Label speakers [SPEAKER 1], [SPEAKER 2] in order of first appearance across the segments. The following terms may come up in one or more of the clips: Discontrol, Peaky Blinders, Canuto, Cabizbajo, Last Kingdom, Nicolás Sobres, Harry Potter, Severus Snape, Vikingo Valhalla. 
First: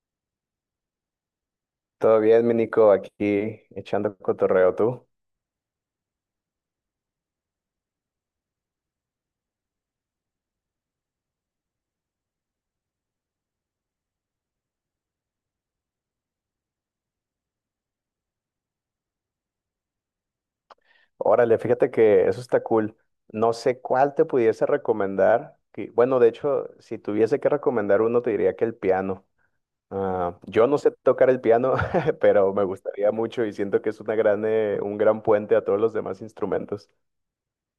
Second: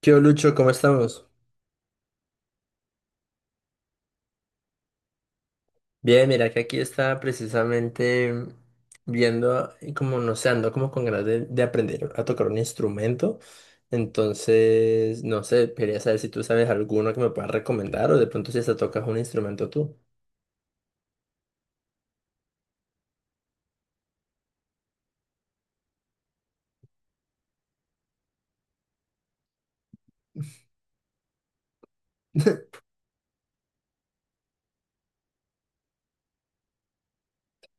[SPEAKER 1] ¿Qué hubo, Lucho? ¿Cómo estamos?
[SPEAKER 2] Todo bien, mi Nico, aquí echando cotorreo tú.
[SPEAKER 1] Bien, mira que aquí estaba precisamente viendo y como no sé, ando como con ganas de aprender a tocar un instrumento. Entonces, no sé, quería saber si tú sabes alguno que me puedas recomendar o de pronto si hasta tocas un instrumento tú.
[SPEAKER 2] Órale, fíjate que eso está cool. No sé cuál te pudiese recomendar. Bueno, de hecho, si tuviese que recomendar uno, te diría que el piano. Ah, yo no sé tocar el piano, pero me gustaría mucho y siento que es una gran, un gran puente a todos los demás instrumentos.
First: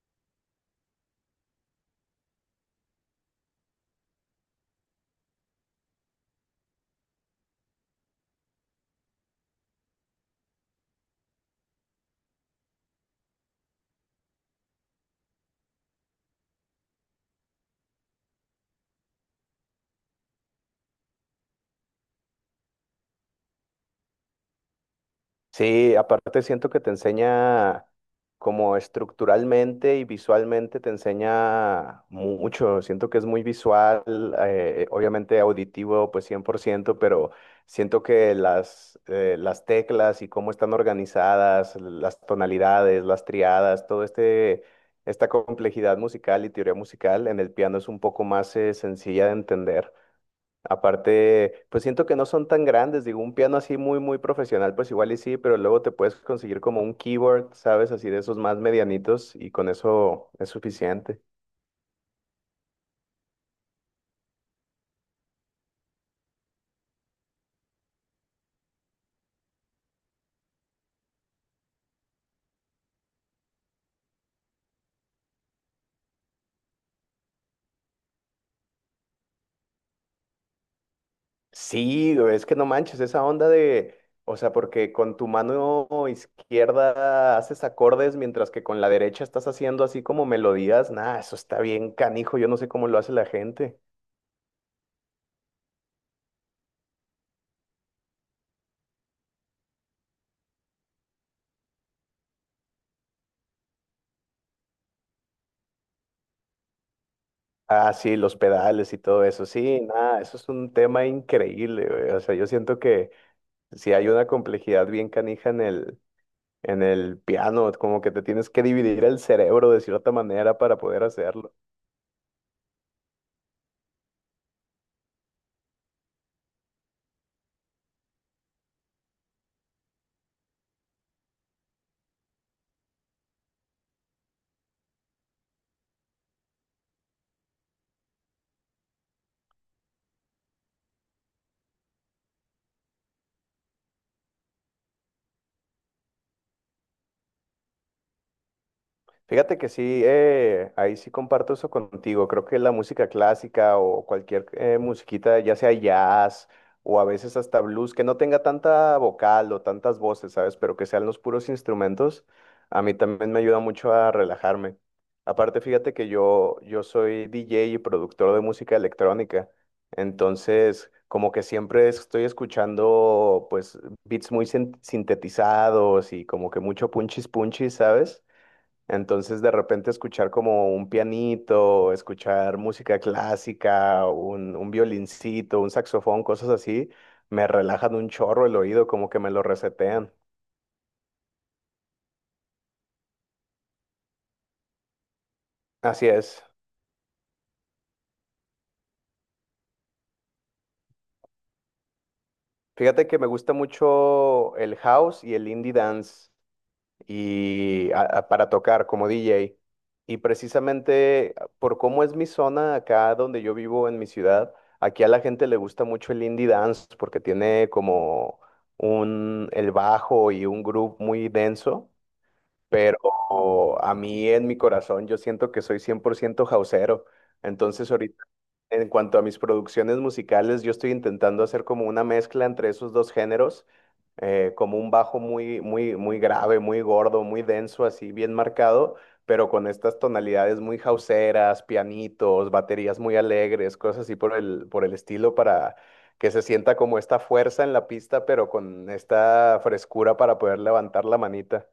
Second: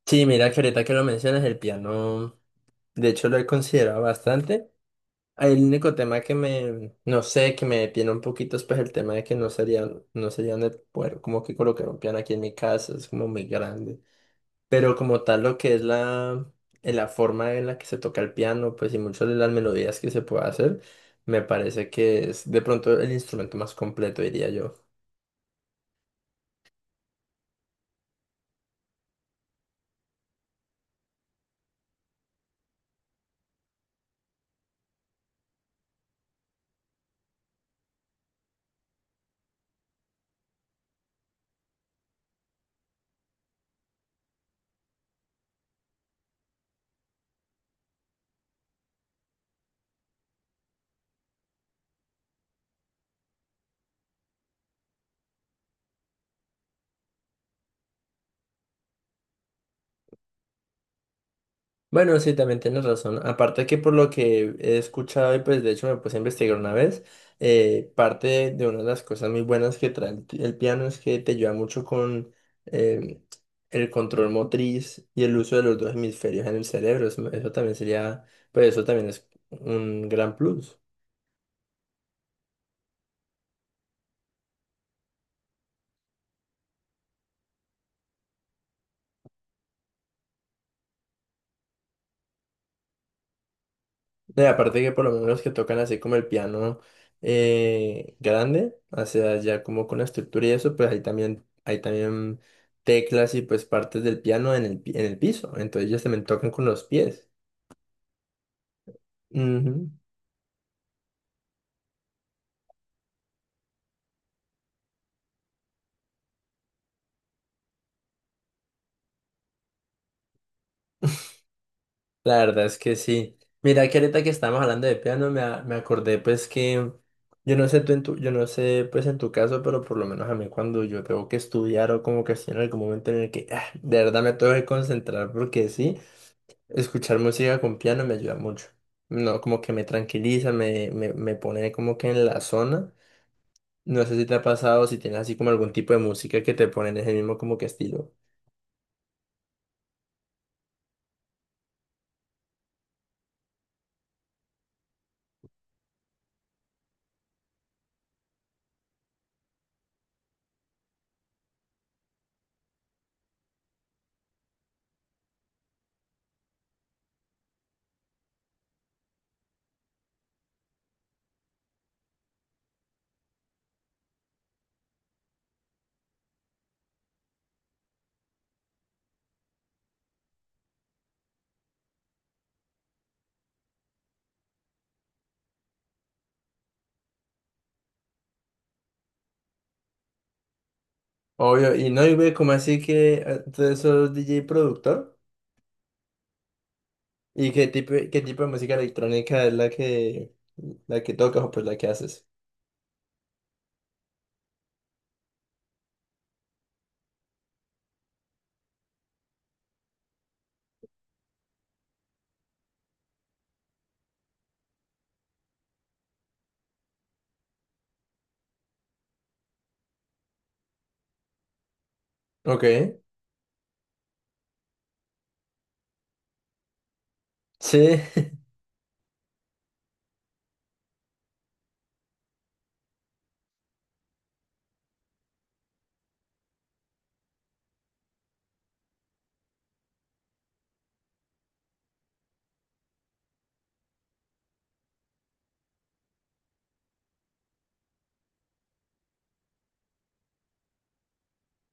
[SPEAKER 1] Sí, mira que ahorita que lo mencionas, el piano, de hecho lo he considerado bastante. El único tema que me, no sé, que me detiene un poquito es pues el tema de que no sería de poder como que colocar un piano aquí en mi casa, es como muy grande. Pero como tal, lo que es la, la forma en la que se toca el piano, pues y muchas de las melodías que se puede hacer, me parece que es de pronto el instrumento más completo, diría yo.
[SPEAKER 2] Sí, aparte siento que te enseña como estructuralmente y visualmente te enseña mucho. Siento que es muy visual, obviamente auditivo, pues 100%, pero siento que las teclas y cómo están organizadas, las tonalidades, las triadas, esta complejidad musical y teoría musical en el piano es un poco más, sencilla de entender. Aparte, pues siento que no son tan grandes, digo, un piano así muy, muy profesional, pues igual y sí, pero luego te puedes conseguir como un keyboard, ¿sabes? Así de esos más medianitos y con eso es suficiente.
[SPEAKER 1] Bueno, sí, también tienes razón. Aparte que por lo que he escuchado y pues de hecho me puse a investigar una vez, parte de una de las cosas muy buenas que trae el piano es que te ayuda mucho con em, el control motriz y el uso de los dos hemisferios en el cerebro. Eso también sería, pues eso también es un gran plus.
[SPEAKER 2] Sí, güey, es que no manches, esa onda de, o sea, porque con tu mano izquierda haces acordes mientras que con la derecha estás haciendo así como melodías, nada, eso está bien canijo, yo no sé cómo lo hace la gente.
[SPEAKER 1] No, y aparte que por lo menos los que tocan así como el piano grande, o sea, ya como con la estructura y eso, pues ahí también, hay también teclas y pues partes del piano en el, en el piso, entonces ellos también tocan con los pies.
[SPEAKER 2] Ah, sí, los pedales y todo eso, sí,
[SPEAKER 1] Ujú.
[SPEAKER 2] nada, eso es un tema increíble, güey, o sea, yo siento que... Sí, hay una complejidad bien canija en el piano, como que te tienes que dividir el cerebro de cierta manera para poder hacerlo.
[SPEAKER 1] La verdad es que sí. Mira que ahorita que estamos hablando de piano, me acordé pues que, yo no sé pues en tu caso, pero por lo menos a mí cuando yo tengo que estudiar o como que estoy en algún momento en el que de verdad me tengo que concentrar porque sí. Escuchar música con piano me ayuda mucho. No, como que me tranquiliza, me pone como que en la zona. No sé si te ha pasado, si tienes así como algún tipo de música que te pone en ese mismo como que estilo.
[SPEAKER 2] Fíjate que sí, ahí sí comparto eso contigo. Creo que la música clásica o cualquier musiquita, ya sea jazz o a veces hasta blues, que no tenga tanta vocal o tantas voces, ¿sabes? Pero que sean los puros instrumentos, a mí también me ayuda mucho a relajarme. Aparte, fíjate que yo soy DJ y productor de música electrónica, entonces como que siempre estoy escuchando pues beats muy sintetizados y como que mucho punchis punchis, ¿sabes? Entonces, de repente escuchar como un pianito, escuchar música clásica, un violincito, un saxofón, cosas así, me relajan un chorro el oído, como que me lo resetean.
[SPEAKER 1] Obvio, y no, y ve como así que tú sos DJ productor.
[SPEAKER 2] Así es.
[SPEAKER 1] ¿Y qué tipo de música electrónica es la que tocas o pues la que haces?
[SPEAKER 2] Fíjate que me gusta mucho el house y el indie dance. Y para tocar como DJ. Y precisamente ah, por cómo es mi zona acá donde yo vivo en mi ciudad, aquí a la gente le gusta mucho el indie dance porque tiene como un el bajo y un groove muy denso,
[SPEAKER 1] Ok,
[SPEAKER 2] pero a mí en mi corazón yo siento que soy 100% houseero. Entonces
[SPEAKER 1] sí.
[SPEAKER 2] ahorita en cuanto a mis producciones musicales, yo estoy intentando hacer como una mezcla entre esos dos géneros como un bajo muy, muy, muy grave, muy gordo, muy denso, así bien marcado, pero con estas tonalidades muy jauseras, pianitos, baterías muy alegres, cosas así por el estilo para que se sienta como esta fuerza en la pista, pero con esta frescura para poder levantar la manita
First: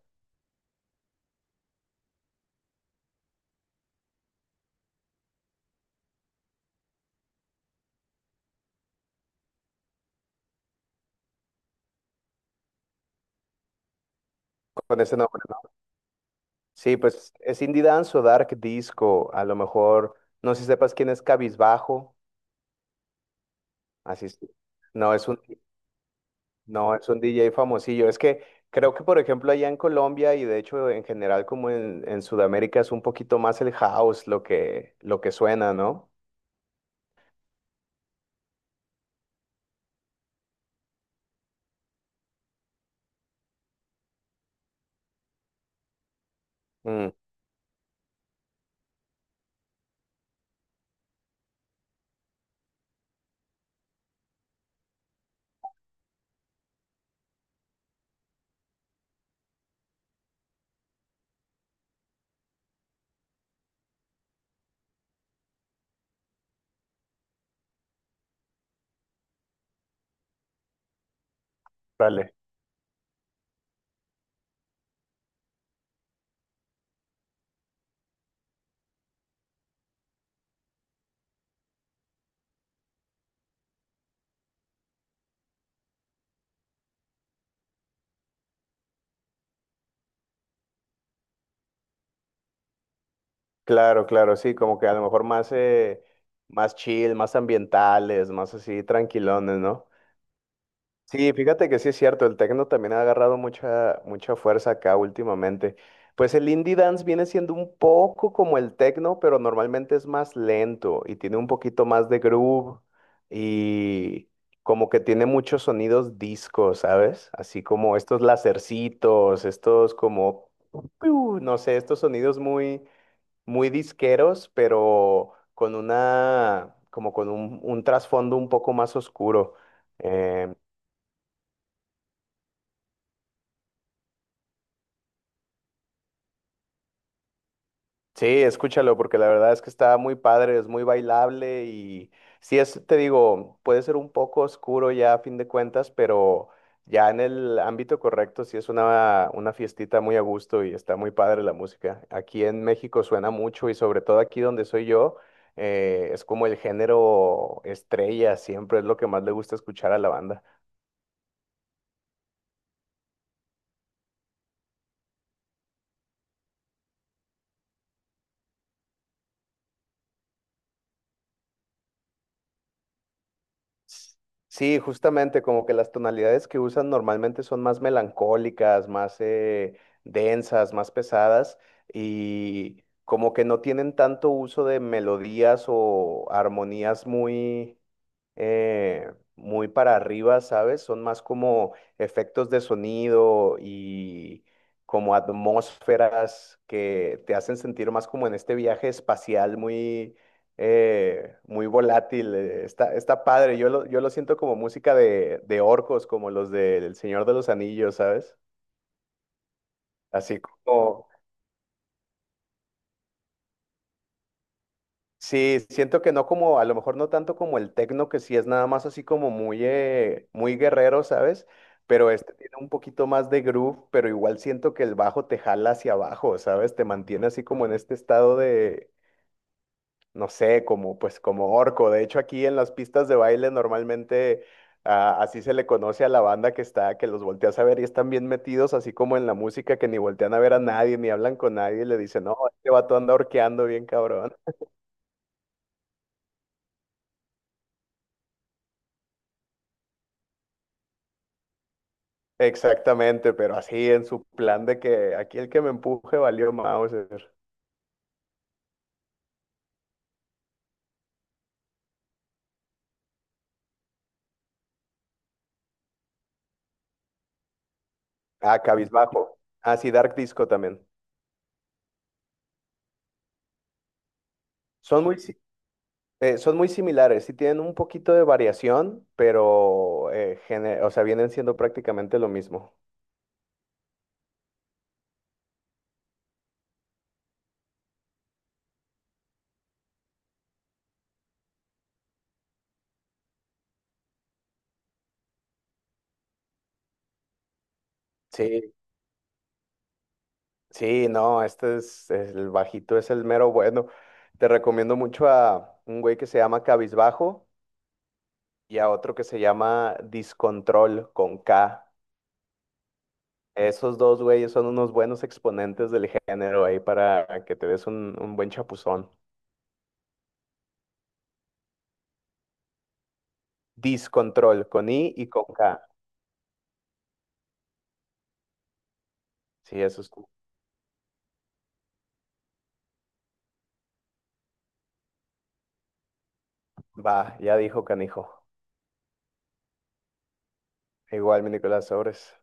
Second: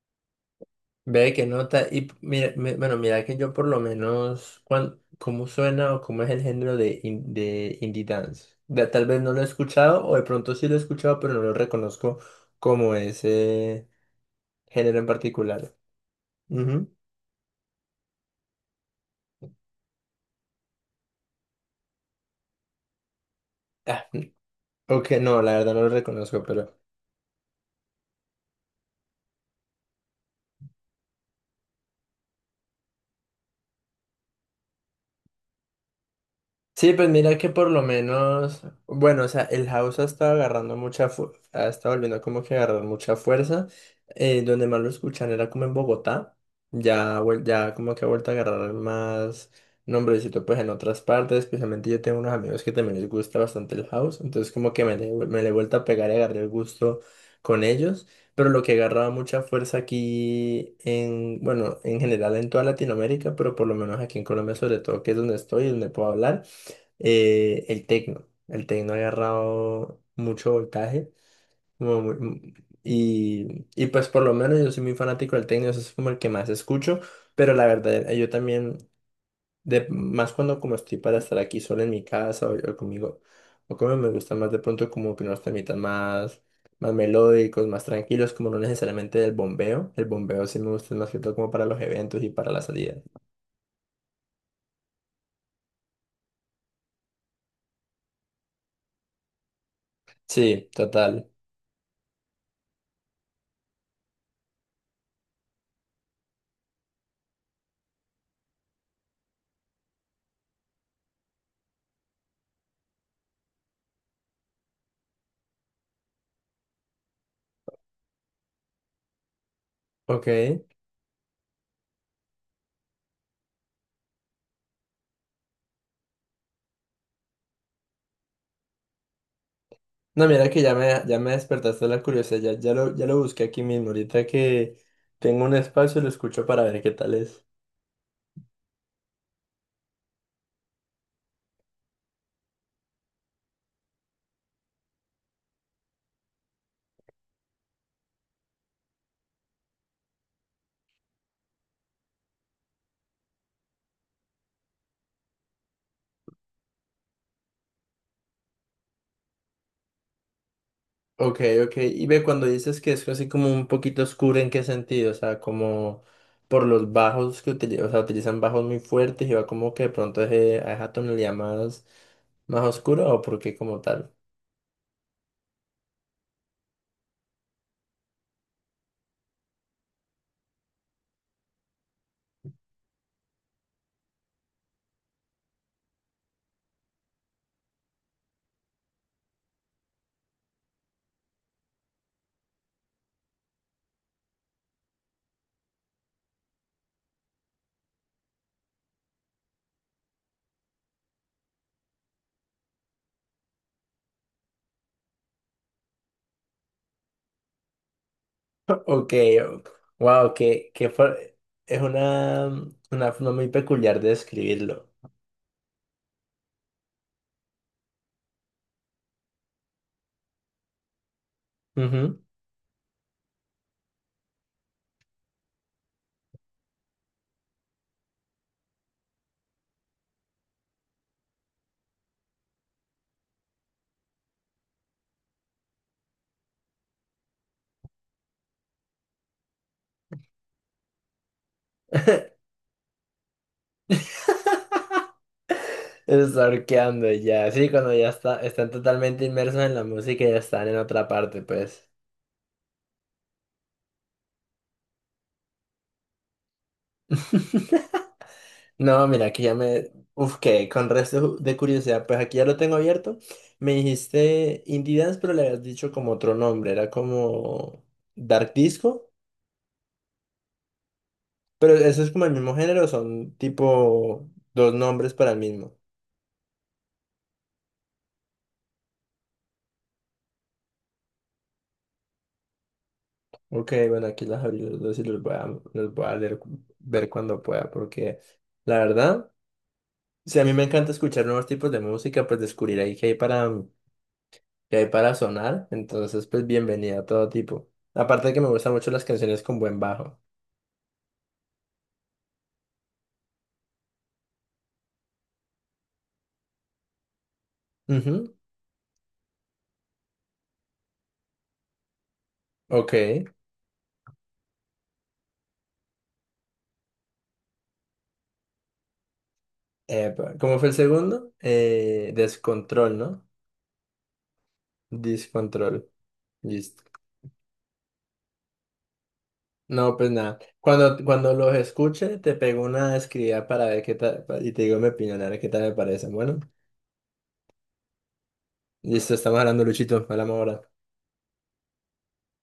[SPEAKER 1] Ve que nota. Mira, bueno, mira que yo por lo menos, ¿cómo suena o cómo es el género de, de indie dance? Tal vez no lo he escuchado o de pronto sí lo he escuchado, pero no lo reconozco como ese género
[SPEAKER 2] con
[SPEAKER 1] en
[SPEAKER 2] ese nombre, ¿no?
[SPEAKER 1] particular. Ujú.
[SPEAKER 2] Sí, pues es indie dance o dark disco, a lo mejor, no sé si sepas quién es Cabizbajo,
[SPEAKER 1] Ah,
[SPEAKER 2] así es.
[SPEAKER 1] ok,
[SPEAKER 2] No, es un
[SPEAKER 1] no, la verdad no lo reconozco.
[SPEAKER 2] No, es un DJ famosillo. Es que creo que, por ejemplo, allá en Colombia y de hecho en general como en Sudamérica es un poquito más el house lo que suena, ¿no?
[SPEAKER 1] Sí, pues mira que por lo menos, bueno, o sea, el house ha estado agarrando mucha, ha estado volviendo como que a agarrar mucha fuerza. Donde más lo escuchan era como en Bogotá.
[SPEAKER 2] Mm,
[SPEAKER 1] Ya, ya como que ha vuelto a agarrar más nombrecito pues en otras partes. Especialmente yo tengo unos amigos que también les gusta bastante el house. Entonces como que me le he vuelto a pegar y agarré el gusto con ellos. Pero lo que agarraba mucha fuerza aquí en, bueno, en general en toda Latinoamérica, pero por lo menos aquí en Colombia sobre todo, que es donde estoy, y donde puedo hablar el tecno. El tecno ha agarrado mucho voltaje. como
[SPEAKER 2] vale.
[SPEAKER 1] mu- y pues por lo menos yo soy muy fanático del tecno, eso es como el que más escucho. Pero la verdad, yo también, de, más cuando como estoy para estar aquí solo en mi casa o conmigo, o como me gusta más de pronto como que unos temitas más, más melódicos, más tranquilos, como no necesariamente del bombeo. El bombeo sí me gusta más que todo como para los eventos y para las salidas.
[SPEAKER 2] Claro, claro, sí, como que a lo mejor más, más chill, más ambientales, más así tranquilones, ¿no?
[SPEAKER 1] Sí, total.
[SPEAKER 2] Sí, fíjate que sí es cierto, el techno también ha agarrado mucha, mucha fuerza acá últimamente. Pues el indie dance viene siendo un poco como el techno, pero normalmente es más lento y tiene un poquito más de groove y como que tiene muchos sonidos disco, ¿sabes? Así como estos lacercitos, estos
[SPEAKER 1] Ok.
[SPEAKER 2] como, piu, no sé, estos sonidos muy, muy disqueros, pero con una, como con un trasfondo un poco más oscuro.
[SPEAKER 1] No, mira
[SPEAKER 2] Em,
[SPEAKER 1] que ya me despertaste la curiosidad, ya lo busqué aquí mismo, ahorita que tengo un espacio lo escucho para ver qué tal es.
[SPEAKER 2] Sí, escúchalo, porque la verdad es que está muy padre, es muy bailable y sí es, te digo, puede ser un poco oscuro ya a fin de cuentas, pero ya en el ámbito correcto sí es una fiestita muy a gusto y está muy padre la música. Aquí en México suena mucho y sobre todo aquí donde soy yo, es como el género estrella, siempre es lo que más le gusta escuchar a la banda.
[SPEAKER 1] Ok, ok, y ve cuando dices que es así como un poquito oscuro, ¿en qué sentido? O sea, como por los bajos que utilizan, o sea, utilizan bajos muy fuertes y va como que de pronto es, a esa tonalidad más, más oscura o por qué como tal.
[SPEAKER 2] Sí, justamente como que las tonalidades que usan normalmente son más melancólicas, más densas, más pesadas y como que no tienen tanto uso de melodías o armonías muy, eh, muy para arriba, ¿sabes? Son más como efectos de sonido y como atmósferas que te hacen sentir más como en este viaje espacial muy, muy volátil. Está, está padre. Yo lo siento como música de orcos, como los del Señor de los Anillos, ¿sabes?
[SPEAKER 1] Ok, wow,
[SPEAKER 2] Así como
[SPEAKER 1] es una forma muy peculiar de describirlo.
[SPEAKER 2] sí, siento que no como, a lo mejor no tanto como el tecno, que sí es nada más así como muy, muy guerrero, ¿sabes? Pero
[SPEAKER 1] Ujú.
[SPEAKER 2] este tiene un poquito más de groove, pero igual siento que el bajo te jala hacia abajo, ¿sabes? Te mantiene así como en este estado de, no sé, como pues como orco. De hecho, aquí en las pistas de baile normalmente ah, así se le conoce a la banda que está, que los volteas a ver y están bien metidos, así como en la música, que ni voltean a ver a nadie, ni hablan con nadie, y le dicen, no, este vato anda orqueando bien cabrón.
[SPEAKER 1] Es arqueando y ya. Sí, cuando ya está, están totalmente inmersos en la música y ya están en otra parte, pues.
[SPEAKER 2] Exactamente, pero así en su plan de que aquí el que me empuje valió Mauser.
[SPEAKER 1] No, mira, aquí ya me... Uf, que con resto de curiosidad, pues aquí ya lo tengo abierto. Me dijiste Indie Dance, pero le habías dicho como otro nombre, era como Dark
[SPEAKER 2] Ah,
[SPEAKER 1] Disco,
[SPEAKER 2] Cabizbajo. Ah, sí, Dark Disco también.
[SPEAKER 1] pero eso es como el mismo género, son tipo dos
[SPEAKER 2] Son
[SPEAKER 1] nombres
[SPEAKER 2] muy,
[SPEAKER 1] para el mismo.
[SPEAKER 2] son muy similares, sí tienen un poquito de variación, pero o sea, vienen siendo prácticamente lo mismo.
[SPEAKER 1] Ok, bueno, aquí las abrí los dos y los voy a leer, ver cuando pueda, porque la verdad... Sí, a mí me encanta escuchar nuevos tipos de música, pues descubrir ahí que hay para sonar. Entonces, pues bienvenida a todo tipo. Aparte de que me gustan
[SPEAKER 2] Sí,
[SPEAKER 1] mucho las canciones con buen bajo.
[SPEAKER 2] sí, no, este es el bajito, es el mero bueno. Te recomiendo mucho a un güey que se llama Cabizbajo
[SPEAKER 1] Ujú.
[SPEAKER 2] y a otro que se llama Discontrol con K.
[SPEAKER 1] Ok.
[SPEAKER 2] Esos dos güeyes son unos buenos exponentes del género ahí para que te des un buen chapuzón.
[SPEAKER 1] Epa, ¿cómo fue el segundo? ¿Descontrol, no?
[SPEAKER 2] Discontrol, con I y con K.
[SPEAKER 1] Descontrol. Listo.
[SPEAKER 2] Sí,
[SPEAKER 1] No,
[SPEAKER 2] eso
[SPEAKER 1] pues
[SPEAKER 2] es.
[SPEAKER 1] nada. Cuando, cuando los escuche, te pego una escribida para ver qué tal, y te digo mi opinión, a ver qué tal me parece. Bueno,
[SPEAKER 2] Va, ya dijo canijo.
[SPEAKER 1] listo, estamos hablando, Luchito. Hablamos ahora.
[SPEAKER 2] Igual mi Nicolás Sobres.